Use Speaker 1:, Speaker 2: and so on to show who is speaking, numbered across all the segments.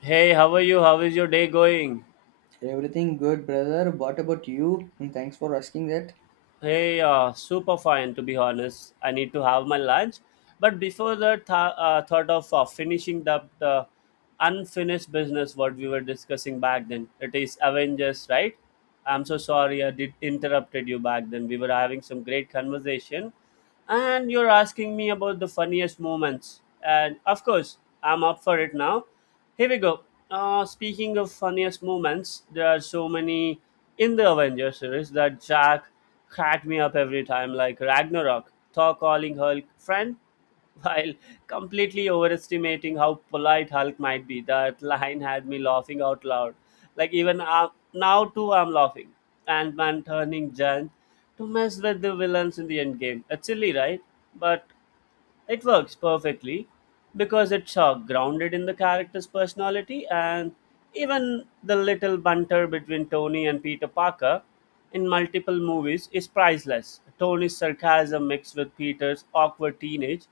Speaker 1: Hey, how are you? How is your day going?
Speaker 2: Everything good, brother. What about you? And thanks for asking that.
Speaker 1: Hey, super fine to be honest. I need to have my lunch. But before that, thought of finishing that unfinished business what we were discussing back then. It is Avengers, right? I'm so sorry I did interrupted you back then. We were having some great conversation, and you're asking me about the funniest moments. And of course, I'm up for it now. Here we go. Speaking of funniest moments, there are so many in the Avengers series that Jack cracked me up every time, like Ragnarok, Thor calling Hulk friend while completely overestimating how polite Hulk might be. That line had me laughing out loud. Like even now too, I'm laughing. Ant-Man turning giant to mess with the villains in the end game. It's silly, right? But it works perfectly because it's grounded in the character's personality and even the little banter between Tony and Peter Parker in multiple movies is priceless. Tony's sarcasm mixed with Peter's awkward teenage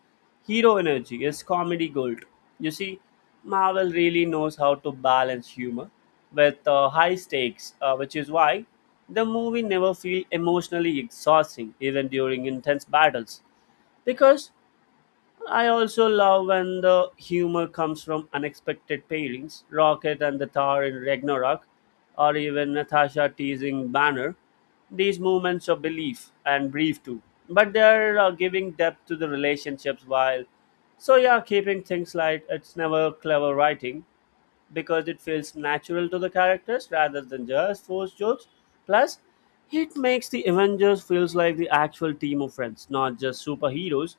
Speaker 1: hero energy is comedy gold. You see, Marvel really knows how to balance humor with high stakes, which is why the movie never feels emotionally exhausting even during intense battles because I also love when the humor comes from unexpected pairings, Rocket and the Thor in Ragnarok, or even Natasha teasing Banner. These moments of belief and brief too, but they are giving depth to the relationships while. So yeah, keeping things light, it's never clever writing because it feels natural to the characters rather than just forced jokes. Plus, it makes the Avengers feels like the actual team of friends, not just superheroes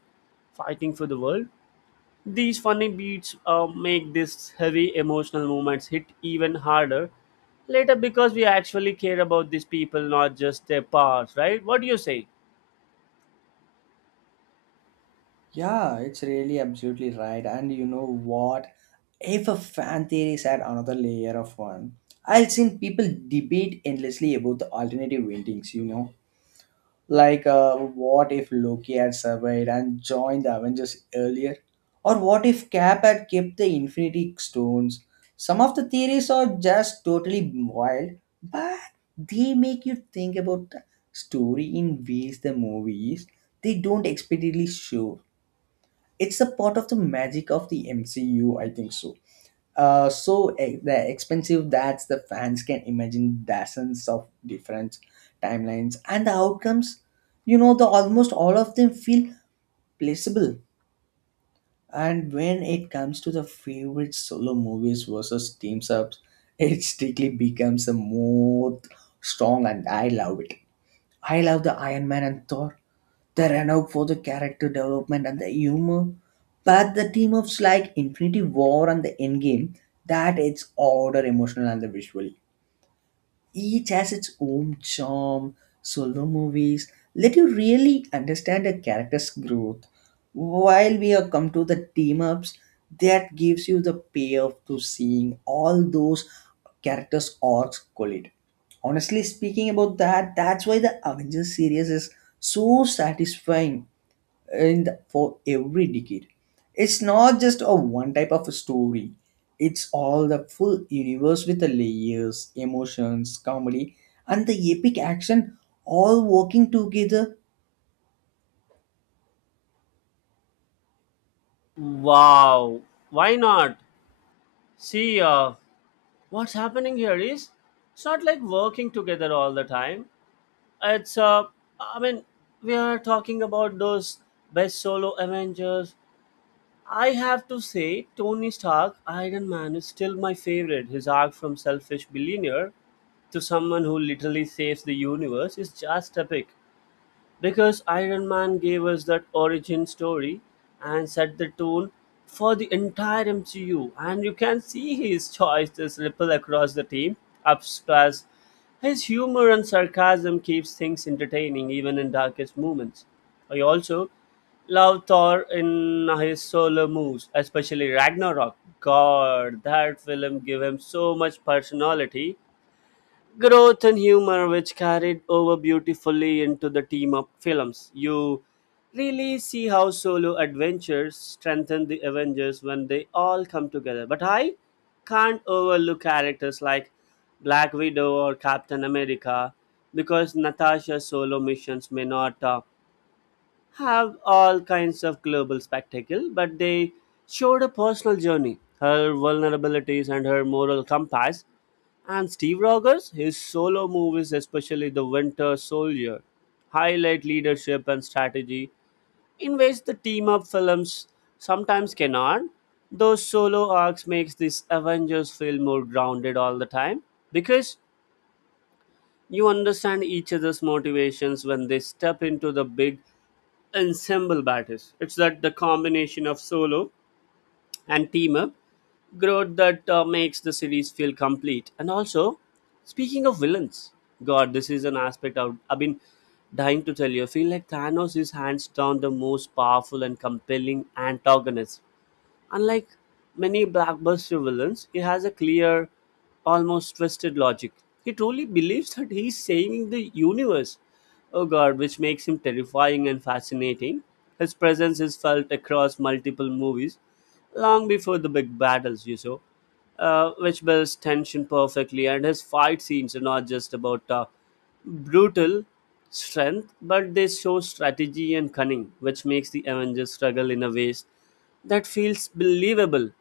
Speaker 1: fighting for the world. These funny beats make these heavy emotional moments hit even harder later because we actually care about these people, not just their powers, right? What do you say?
Speaker 2: Yeah, it's really absolutely right. And you know what? If a fan theories add another layer of fun, I've seen people debate endlessly about the alternative endings, you know. What if Loki had survived and joined the Avengers earlier? Or what if Cap had kept the Infinity Stones? Some of the theories are just totally wild, but they make you think about the story in ways the movies they don't explicitly show. It's a part of the magic of the MCU, I think so so the expensive that the fans can imagine dozens of different timelines and the outcomes, you know, the almost all of them feel placeable. And when it comes to the favorite solo movies versus teams ups, it strictly becomes a more strong and I love it. I love the Iron Man and Thor the are for the character development and the humor, but the team ups like Infinity War and the Endgame, that it's order emotional and the visual. Each has its own charm. Solo movies let you really understand a character's growth. While we are come to the team ups, that gives you the payoff to seeing all those characters' arcs collide. Honestly speaking about that, that's why the Avengers series is so satisfying, and for every decade. It's not just a one type of a story. It's all the full universe with the layers, emotions, comedy, and the epic action all working together.
Speaker 1: Wow, why not? See, what's happening here is it's not like working together all the time. It's I mean, we are talking about those best solo Avengers. I have to say, Tony Stark, Iron Man is still my favorite. His arc from selfish billionaire to someone who literally saves the universe is just epic because Iron Man gave us that origin story and set the tone for the entire MCU. And you can see his choices ripple across the team, upstairs. His humor and sarcasm keeps things entertaining even in darkest moments. I also love Thor in his solo moves, especially Ragnarok. God, that film gave him so much personality growth and humor which carried over beautifully into the team up films. You really see how solo adventures strengthen the Avengers when they all come together. But I can't overlook characters like Black Widow or Captain America because Natasha's solo missions may not have all kinds of global spectacle, but they showed a personal journey, her vulnerabilities and her moral compass. And Steve Rogers, his solo movies, especially The Winter Soldier, highlight leadership and strategy in ways the team up films sometimes cannot. Those solo arcs makes this Avengers feel more grounded all the time because you understand each other's motivations when they step into the big ensemble battles. It's that the combination of solo and team up growth that makes the series feel complete. And also, speaking of villains, God, this is an aspect I've been dying to tell you. I feel like Thanos is hands down the most powerful and compelling antagonist. Unlike many blockbuster villains, he has a clear, almost twisted logic. He truly believes that he's saving the universe. Oh god, which makes him terrifying and fascinating. His presence is felt across multiple movies long before the big battles, you saw, which builds tension perfectly. And his fight scenes are not just about brutal strength, but they show strategy and cunning, which makes the Avengers struggle in a ways that feels believable.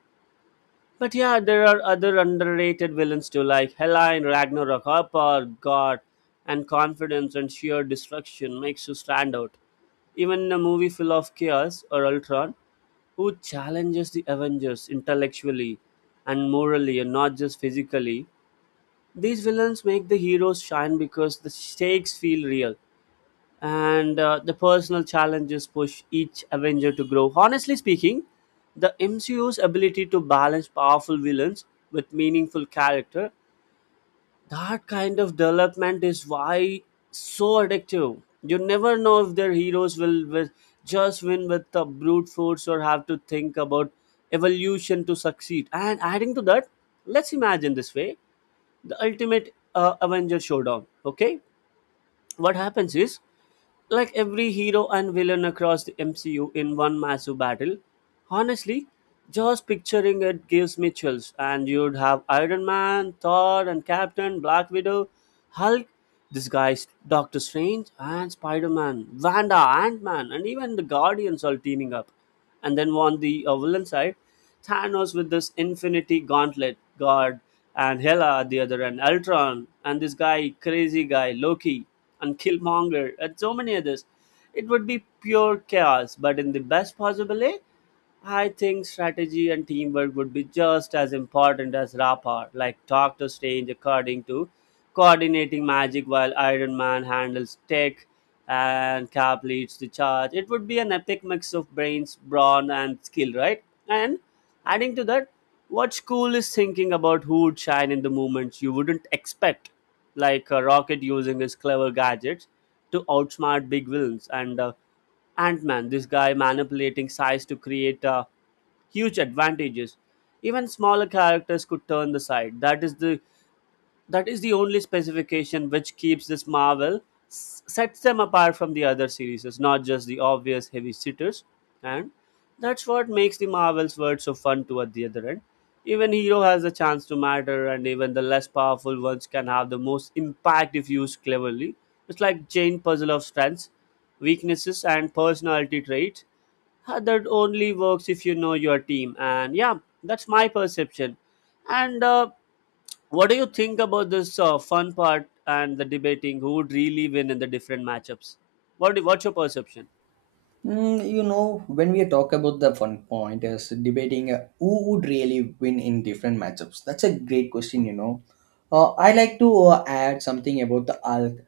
Speaker 1: But yeah, there are other underrated villains too, like Helline, Ragnarok, Harper, God, and confidence and sheer destruction makes you stand out. Even in a movie full of chaos or Ultron, who challenges the Avengers intellectually and morally and not just physically, these villains make the heroes shine because the stakes feel real and the personal challenges push each Avenger to grow. Honestly speaking, the MCU's ability to balance powerful villains with meaningful character, that kind of development is why so addictive. You never know if their heroes will just win with the brute force or have to think about evolution to succeed. And adding to that, let's imagine this way the ultimate Avenger showdown. Okay, what happens is like every hero and villain across the MCU in one massive battle. Honestly, just picturing it gives me chills. And you'd have Iron Man, Thor, and Captain, Black Widow, Hulk, this guy's Doctor Strange, and Spider Man, Wanda, Ant Man, and even the Guardians all teaming up. And then on the villain side, Thanos with this infinity gauntlet god, and Hela at the other end, Ultron, and this guy, crazy guy, Loki, and Killmonger, and so many others. It would be pure chaos, but in the best possible way, I think strategy and teamwork would be just as important as rapport, like Doctor Strange according to coordinating magic while Iron Man handles tech and Cap leads the charge. It would be an epic mix of brains, brawn and skill, right? And adding to that, what's cool is thinking about who would shine in the moments you wouldn't expect, like Rocket using his clever gadgets to outsmart big villains and Ant-Man, this guy manipulating size to create huge advantages. Even smaller characters could turn the side. That is the only specification which keeps this marvel sets them apart from the other series. It's not just the obvious heavy sitters, and that's what makes the marvel's world so fun. To at the other end, even hero has a chance to matter, and even the less powerful ones can have the most impact if used cleverly. It's like chain puzzle of strengths, weaknesses and personality traits, that only works if you know your team. And yeah, that's my perception. And what do you think about this fun part and the debating who would really win in the different matchups? What's your perception?
Speaker 2: Mm, you know, when we talk about the fun point is debating who would really win in different matchups. That's a great question, you know. I like to add something about the Hulk,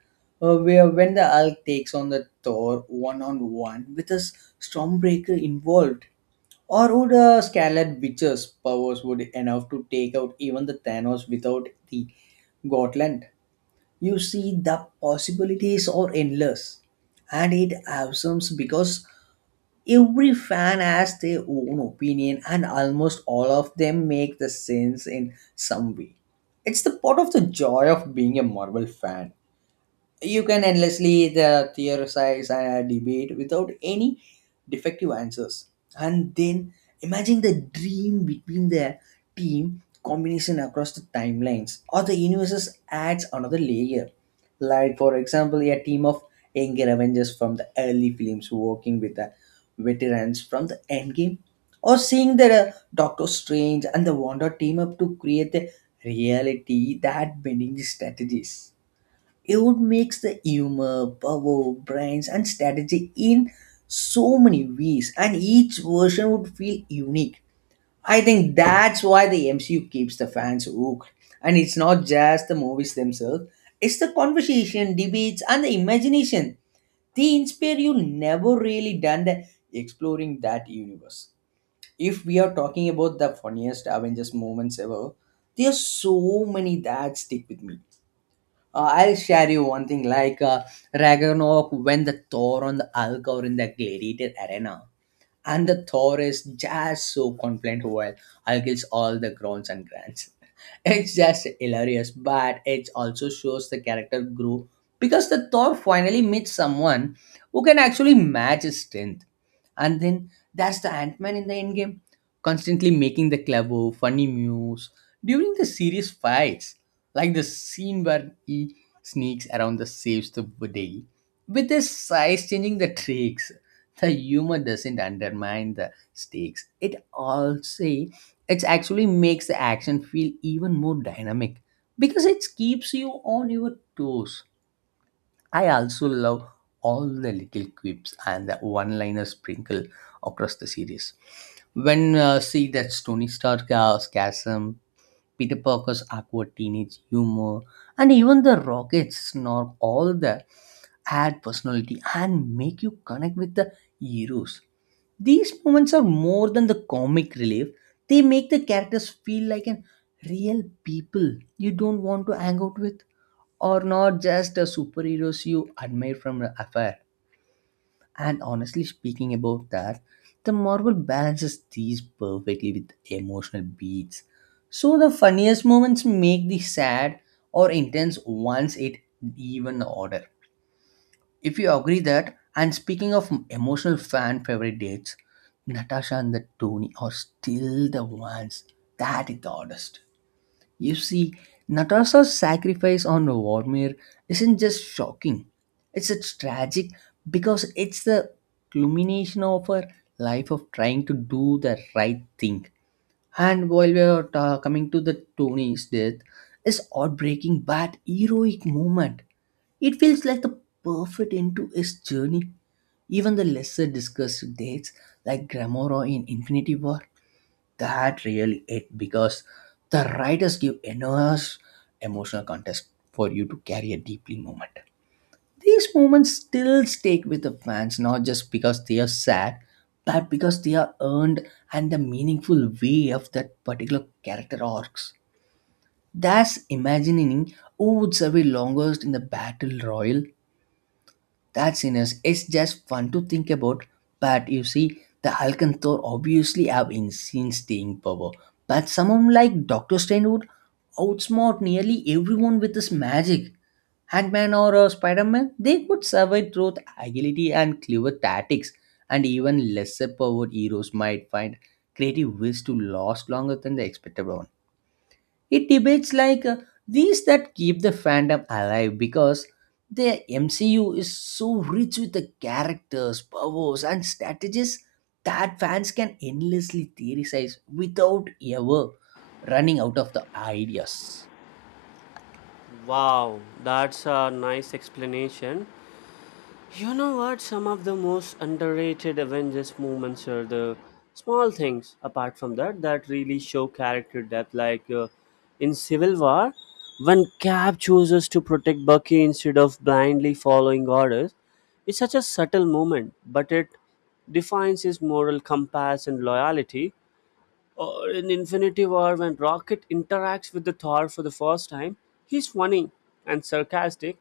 Speaker 2: where when the Hulk takes on the Thor one on one with a Stormbreaker involved, or would Scarlet Witch's powers would enough to take out even the Thanos without the Gotland? You see, the possibilities are endless, and it awesome because every fan has their own opinion and almost all of them make the sense in some way. It's the part of the joy of being a Marvel fan. You can endlessly the theorize and debate without any defective answers. And then imagine the dream between the team combination across the timelines or the universes adds another layer, like for example a team of younger Avengers from the early films working with the veterans from the Endgame, or seeing the Doctor Strange and the Wanda team up to create a reality that bending the strategies. It would mix the humor, power, brains, and strategy in so many ways, and each version would feel unique. I think that's why the MCU keeps the fans hooked, and it's not just the movies themselves; it's the conversation, debates, and the imagination. They inspire you. Never really done the exploring that universe. If we are talking about the funniest Avengers moments ever, there are so many that stick with me. I'll share you one thing, like Ragnarok, when the Thor on the Alcor in the gladiator arena. And the Thor is just so confident while Algil's all the groans and grants. It's just hilarious, but it also shows the character grew because the Thor finally meets someone who can actually match his strength. And then that's the Ant Man in the Endgame, constantly making the clever, funny moves during the serious fights, like the scene where he sneaks around the saves the day. With his size changing the tricks, the humor doesn't undermine the stakes. It also it actually makes the action feel even more dynamic because it keeps you on your toes. I also love all the little quips and the one liner sprinkle across the series. When see that Tony Stark scasm, Peter Parker's awkward teenage humor, and even the Rocket's snark, all the add personality and make you connect with the heroes. These moments are more than the comic relief, they make the characters feel like an real people you don't want to hang out with, or not just the superheroes you admire from afar. And honestly speaking about that, the Marvel balances these perfectly with emotional beats. So the funniest moments make the sad or intense ones it even order. If you agree that, and speaking of emotional fan favorite dates, Natasha and the Tony are still the ones that is the oddest. You see, Natasha's sacrifice on Vormir isn't just shocking, it's tragic because it's the culmination of her life of trying to do the right thing. And while we are coming to the Tony's death, is heartbreaking but heroic moment. It feels like the perfect end to his journey. Even the lesser discussed deaths like Gamora in Infinity War, that really it because the writers give enormous emotional context for you to carry a deeply moment. These moments still stick with the fans not just because they are sad, but because they are earned and the meaningful way of that particular character arcs. Thus, imagining who would survive longest in the battle royal, that's enough. It's just fun to think about. But you see, the Alcanthor obviously have insane staying power. But someone like Doctor Strange would outsmart nearly everyone with his magic. Hangman or Spider-Man, they could survive through the agility and clever tactics. And even lesser powered heroes might find creative ways to last longer than the expected one. It debates like these that keep the fandom alive because the MCU is so rich with the characters, powers, and strategies that fans can endlessly theorize without ever running out of the ideas.
Speaker 1: Wow, that's a nice explanation. You know what? Some of the most underrated Avengers moments are the small things apart from that that really show character depth. Like in Civil War, when Cap chooses to protect Bucky instead of blindly following orders, it's such a subtle moment, but it defines his moral compass and loyalty. Or in Infinity War, when Rocket interacts with the Thor for the first time, he's funny and sarcastic,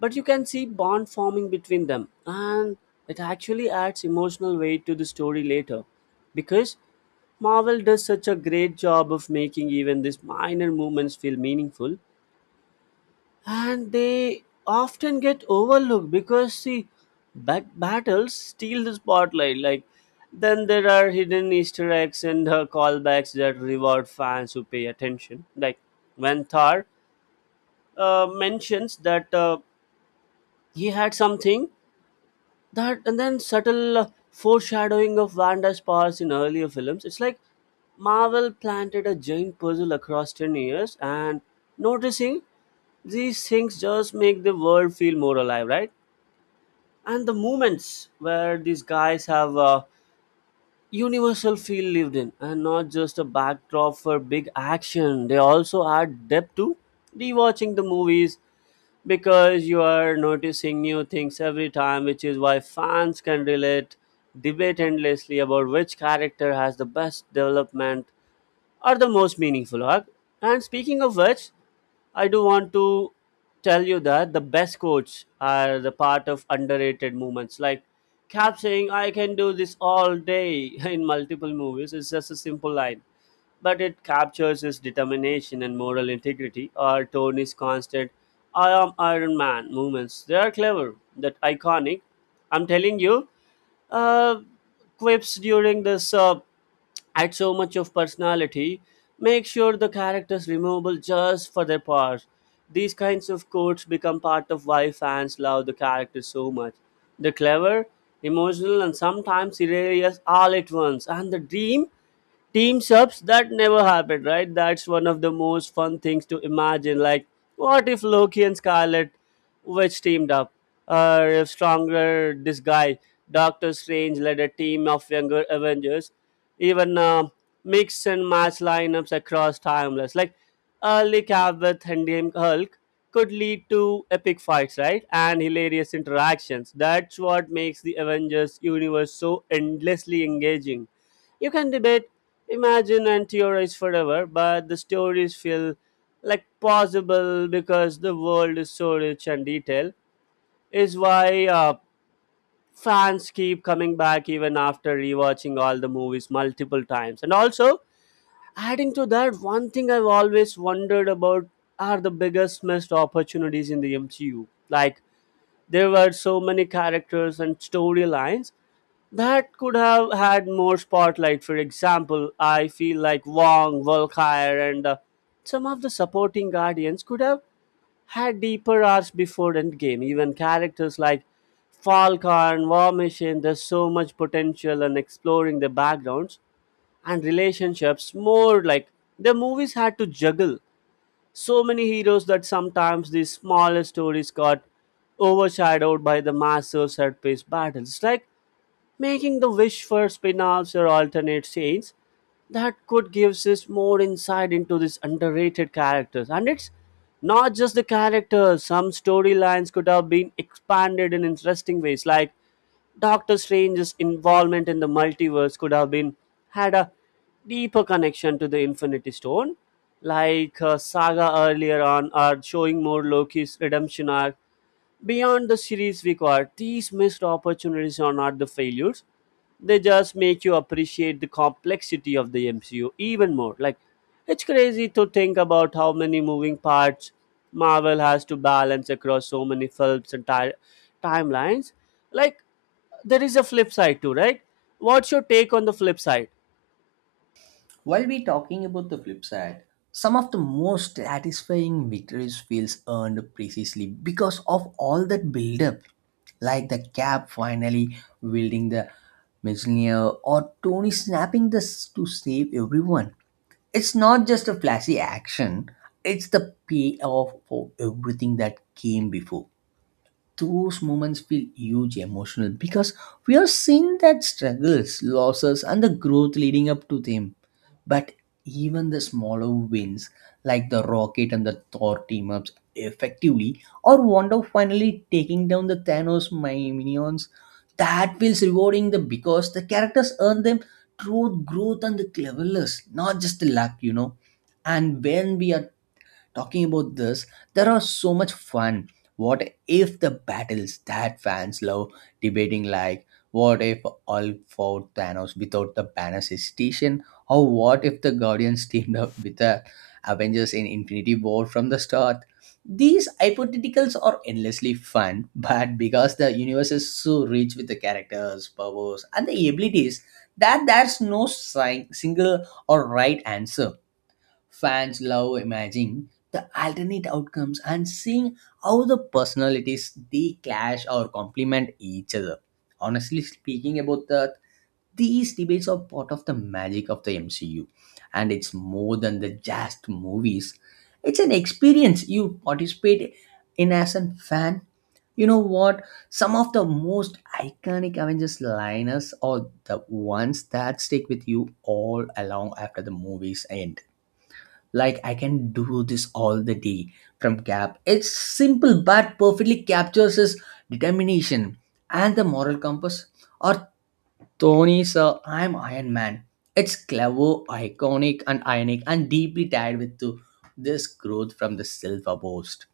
Speaker 1: but you can see bond forming between them and it actually adds emotional weight to the story later because marvel does such a great job of making even these minor movements feel meaningful and they often get overlooked because the battles steal the spotlight. Like then there are hidden easter eggs and callbacks that reward fans who pay attention, like when thor mentions that he had something. That and then subtle foreshadowing of Wanda's powers in earlier films. It's like Marvel planted a giant puzzle across 10 years and noticing these things just make the world feel more alive, right? And the moments where these guys have a universal feel lived in and not just a backdrop for big action, they also add depth to rewatching the movies because you are noticing new things every time, which is why fans can relate, debate endlessly about which character has the best development or the most meaningful arc. And speaking of which, I do want to tell you that the best quotes are the part of underrated moments. Like Cap saying, I can do this all day in multiple movies, is just a simple line but it captures his determination and moral integrity or Tony's constant I am Iron Man movements. They are clever, that iconic. I'm telling you, uh, quips during this add so much of personality. Make sure the characters removable just for their parts. These kinds of quotes become part of why fans love the characters so much. They're clever, emotional, and sometimes hilarious all at once. And the dream team subs that never happened, right? That's one of the most fun things to imagine. Like, what if Loki and Scarlet which teamed up. Stronger this guy, Doctor Strange led a team of younger Avengers, even mix and match lineups across timeless. Like early cap with Endgame Hulk could lead to epic fights, right? And hilarious interactions. That's what makes the Avengers universe so endlessly engaging. You can debate, imagine, and theorize forever, but the stories feel like possible because the world is so rich and detailed. Is why fans keep coming back even after rewatching all the movies multiple times. And also, adding to that, one thing I've always wondered about are the biggest missed opportunities in the MCU. Like there were so many characters and storylines that could have had more spotlight. For example, I feel like Wong, Volkire, and some of the supporting guardians could have had deeper arcs before Endgame. Even characters like Falcon, War Machine, there's so much potential in exploring their backgrounds and relationships more like the movies had to juggle so many heroes that sometimes these smaller stories got overshadowed by the massive set-piece battles. Like making the wish for spin-offs or alternate scenes that could give us more insight into these underrated characters. And it's not just the characters. Some storylines could have been expanded in interesting ways, like Doctor Strange's involvement in the multiverse could have been had a deeper connection to the Infinity Stone, like Saga earlier on, are showing more Loki's redemption arc. Beyond the series we these missed opportunities are not the failures. They just make you appreciate the complexity of the MCU even more. Like, it's crazy to think about how many moving parts Marvel has to balance across so many films and timelines. Like, there is a flip side too, right? What's your take on the flip side?
Speaker 2: While we talking about the flip side, some of the most satisfying victories feels earned precisely because of all that build-up, like the Cap finally wielding the Mjolnir or Tony snapping this to save everyone. It's not just a flashy action; it's the payoff for everything that came before. Those moments feel huge emotional because we are seeing that struggles, losses, and the growth leading up to them. But even the smaller wins, like the Rocket and the Thor team ups, effectively, or Wanda finally taking down the Thanos minions, that feels rewarding the because the characters earn them through growth and the cleverness, not just the luck, you know. And when we are talking about this, there are so much fun what if the battles that fans love debating, like what if all fought Thanos without the Banner's hesitation, or what if the Guardians teamed up with the Avengers in Infinity War from the start. These hypotheticals are endlessly fun but because the universe is so rich with the characters powers and the abilities that there's no single or right answer. Fans love imagining the alternate outcomes and seeing how the personalities they clash or complement each other. Honestly speaking about that, these debates are part of the magic of the MCU, and it's more than the just movies. It's an experience you participate in as a fan. You know what? Some of the most iconic Avengers liners are the ones that stick with you all along after the movies end, like I can do this all the day from Gap. It's simple but perfectly captures his determination and the moral compass. Or Tony, sir, I'm Iron Man. It's clever, iconic, and ionic, and deeply tied with to this growth from the silver boast.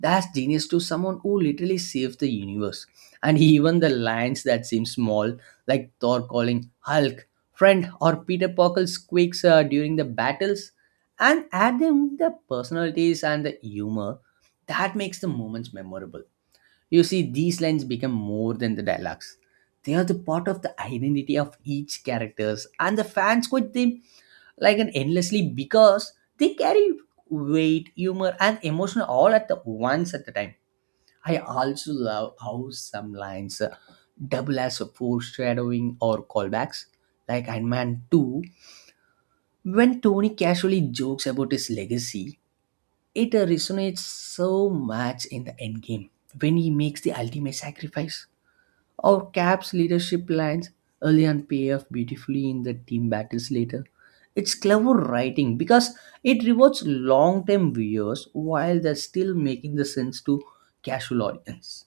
Speaker 2: That's genius to someone who literally saved the universe. And even the lines that seem small, like Thor calling Hulk friend, or Peter Parker's quakes during the battles, and add them the personalities and the humor that makes the moments memorable. You see, these lines become more than the dialogues. They are the part of the identity of each characters, and the fans quote them like an endlessly because they carry weight, humor, and emotion all at the once at the time. I also love how some lines double as a foreshadowing or callbacks, like Iron Man 2. When Tony casually jokes about his legacy, it resonates so much in the Endgame when he makes the ultimate sacrifice, or Cap's leadership lines early and pay off beautifully in the team battles later. It's clever writing because it rewards long-term viewers while they're still making the sense to casual audience.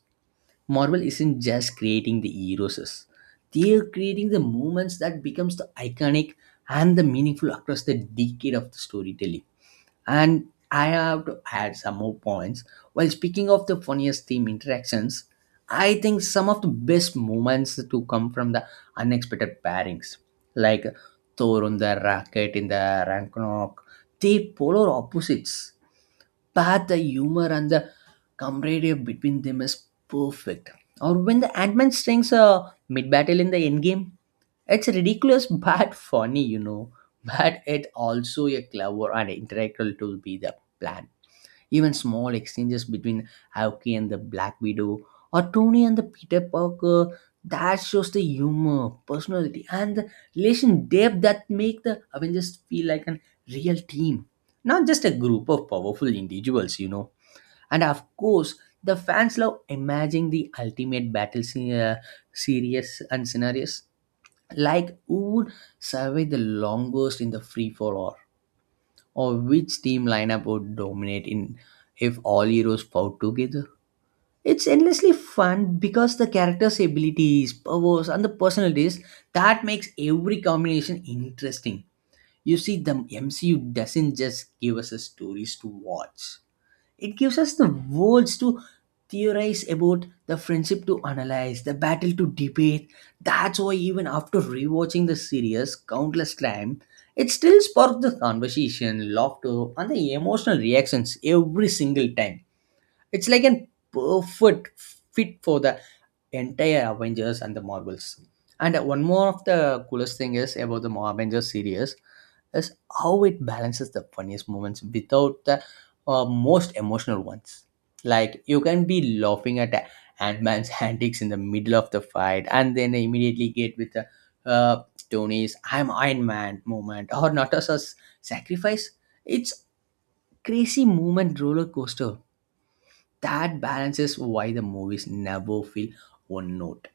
Speaker 2: Marvel isn't just creating the heroes; they're creating the moments that becomes the iconic and the meaningful across the decade of the storytelling. And I have to add some more points. While speaking of the funniest team interactions, I think some of the best moments to come from the unexpected pairings, like Thor on the racket in the Ragnarok. They polar opposites, but the humor and the camaraderie between them is perfect. Or when the Ant-Man strings a mid-battle in the Endgame, it's ridiculous but funny, you know. But it also a clever and integral to be the plan. Even small exchanges between Aoki and the Black Widow or Tony and the Peter Parker, that shows the humor, personality, and the relation depth that make the Avengers feel like a real team, not just a group of powerful individuals, you know. And of course, the fans love imagining the ultimate battle scene, series and scenarios, like who would survive the longest in the free fall, all, or which team lineup would dominate in if all heroes fought together. It's endlessly fun because the characters abilities powers and the personalities that makes every combination interesting. You see, the MCU doesn't just give us a stories to watch, it gives us the words to theorize about the friendship to analyze, the battle to debate. That's why even after rewatching the series countless times, it still sparks the conversation, laughter, and the emotional reactions every single time. It's like a perfect fit for the entire Avengers and the Marvels. And one more of the coolest thing is about the Avengers series is how it balances the funniest moments without the most emotional ones. Like you can be laughing at Ant-Man's antics in the middle of the fight and then immediately get with the uh, Tony's I'm Iron Man moment or Natasha's sacrifice. It's crazy moment roller coaster that balances why the movies never feel one note.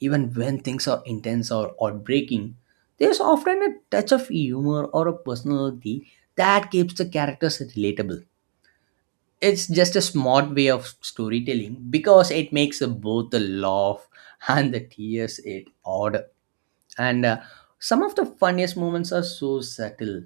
Speaker 2: Even when things are intense or heartbreaking, there's often a touch of humor or a personality that keeps the characters relatable. It's just a smart way of storytelling because it makes both the laugh and the tears it odd. And some of the funniest moments are so subtle,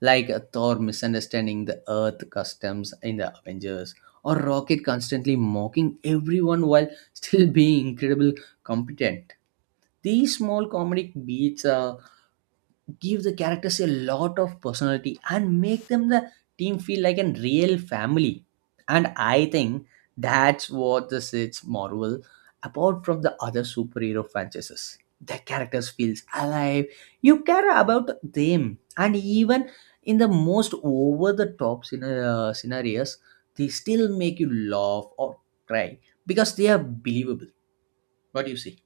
Speaker 2: like Thor misunderstanding the Earth customs in the Avengers, or Rocket constantly mocking everyone while still being incredible competent. These small comedic beats give the characters a lot of personality and make them the team feel like a real family. And I think that's what this is Marvel apart from the other superhero franchises. The characters feels alive. You care about them, and even in the most over-the-top scenarios, they still make you laugh or cry because they are believable. What do you see?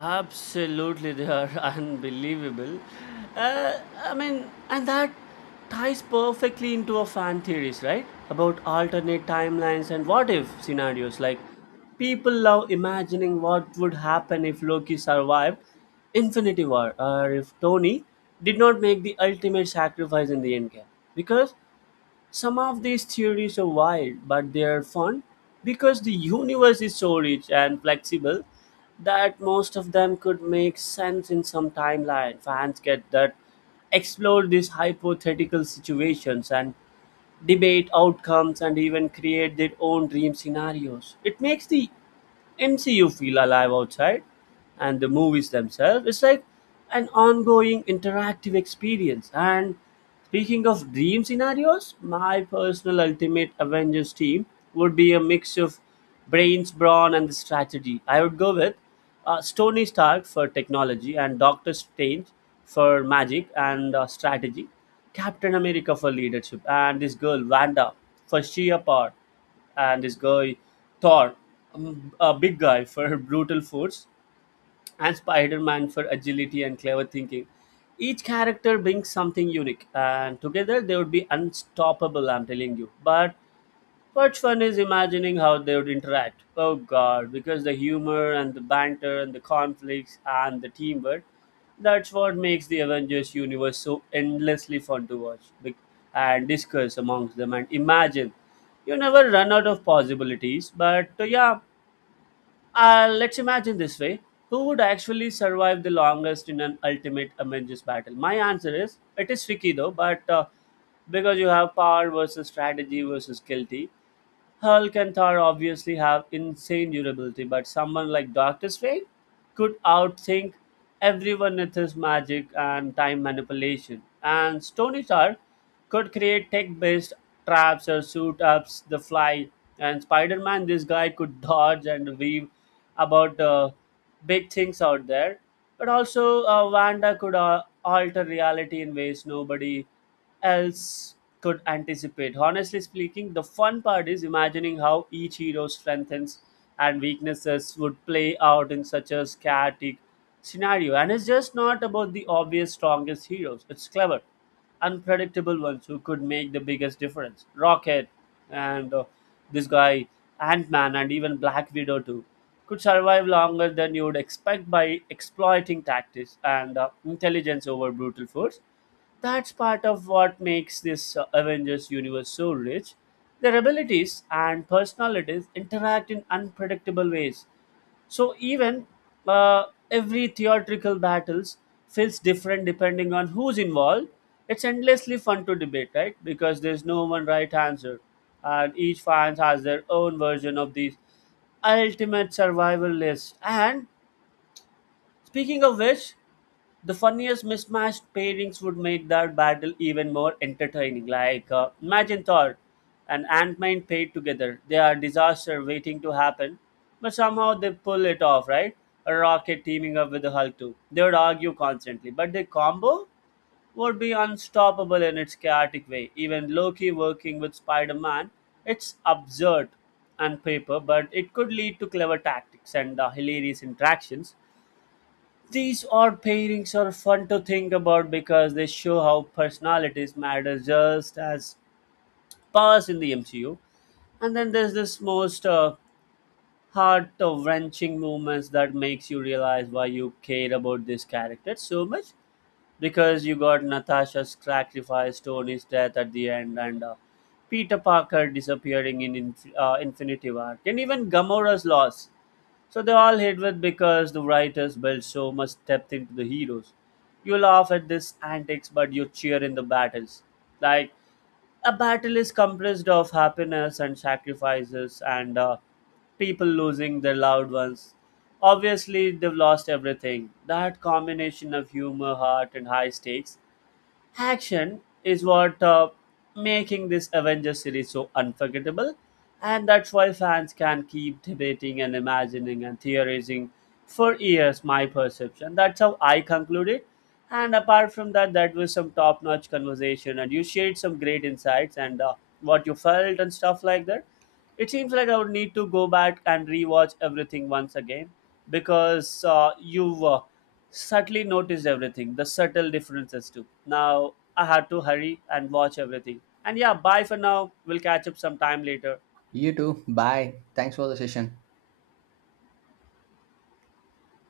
Speaker 1: Absolutely, they are unbelievable. I mean, and that ties perfectly into our fan theories, right? About alternate timelines and what if scenarios. Like, people love imagining what would happen if Loki survived Infinity War or if Tony did not make the ultimate sacrifice in the endgame. Because some of these theories are wild, but they are fun because the universe is so rich and flexible that most of them could make sense in some timeline. Fans get that explore these hypothetical situations and debate outcomes, and even create their own dream scenarios. It makes the MCU feel alive outside and the movies themselves. It's like an ongoing interactive experience. And speaking of dream scenarios, my personal ultimate Avengers team would be a mix of brains, brawn, and the strategy. I would go with Tony Stark for technology and Doctor Strange for magic and strategy, Captain America for leadership, and this girl Wanda for sheer power, and this guy Thor, a big guy for brutal force, and Spider-Man for agility and clever thinking. Each character brings something unique, and together they would be unstoppable. I'm telling you, but what's fun is imagining how they would interact. Oh god, because the humor and the banter and the conflicts and the teamwork, that's what makes the Avengers universe so endlessly fun to watch and discuss amongst them and imagine. You never run out of possibilities, but yeah, let's imagine this way. Who would actually survive the longest in an ultimate Avengers battle? My answer is it is tricky though, but because you have power versus strategy versus guilty. Hulk and Thor obviously have insane durability, but someone like Doctor Strange could outthink everyone with his magic and time manipulation. And Stony Star could create tech based traps or suit ups the fly. And Spider Man, this guy could dodge and weave about big things out there. But also, Wanda could alter reality in ways nobody else could anticipate. Honestly speaking, the fun part is imagining how each hero's strengths and weaknesses would play out in such a chaotic scenario. And it's just not about the obvious strongest heroes, it's clever, unpredictable ones who could make the biggest difference. Rocket and this guy, Ant Man, and even Black Widow, too. Could survive longer than you would expect by exploiting tactics and intelligence over brutal force that's part of what makes this Avengers universe so rich. Their abilities and personalities interact in unpredictable ways. So even uh, every theatrical battles feels different depending on who's involved. It's endlessly fun to debate, right? Because there's no one right answer, and each fan has their own version of these ultimate survival list. And speaking of which, the funniest mismatched pairings would make that battle even more entertaining. Like, imagine Thor and Ant-Man paired together. They are disaster waiting to happen, but somehow they pull it off, right? A rocket teaming up with the Hulk too. They would argue constantly, but their combo would be unstoppable in its chaotic way. Even Loki working with Spider-Man, it's absurd on paper, but it could lead to clever tactics and hilarious interactions these odd pairings are fun to think about because they show how personalities matter just as powers in the MCU. And then there's this most heart-wrenching moments that makes you realize why you care about this character so much. Because you got Natasha's sacrifice, Tony's death at the end, and Peter Parker disappearing in Infinity War, and even Gamora's loss. So they all hit with because the writers built so much depth into the heroes. You laugh at this antics, but you cheer in the battles. Like a battle is comprised of happiness and sacrifices and people losing their loved ones. Obviously, they've lost everything. That combination of humor, heart, and high stakes action is what making this avengers series so unforgettable and that's why fans can keep debating and imagining and theorizing for years my perception that's how I concluded. And apart from that, that was some top-notch conversation and you shared some great insights and what you felt and stuff like that. It seems like I would need to go back and rewatch everything once again because you subtly noticed everything, the subtle differences too. Now I had to hurry and watch everything. And yeah, bye for now. We'll catch up sometime later.
Speaker 2: You too. Bye. Thanks for the session.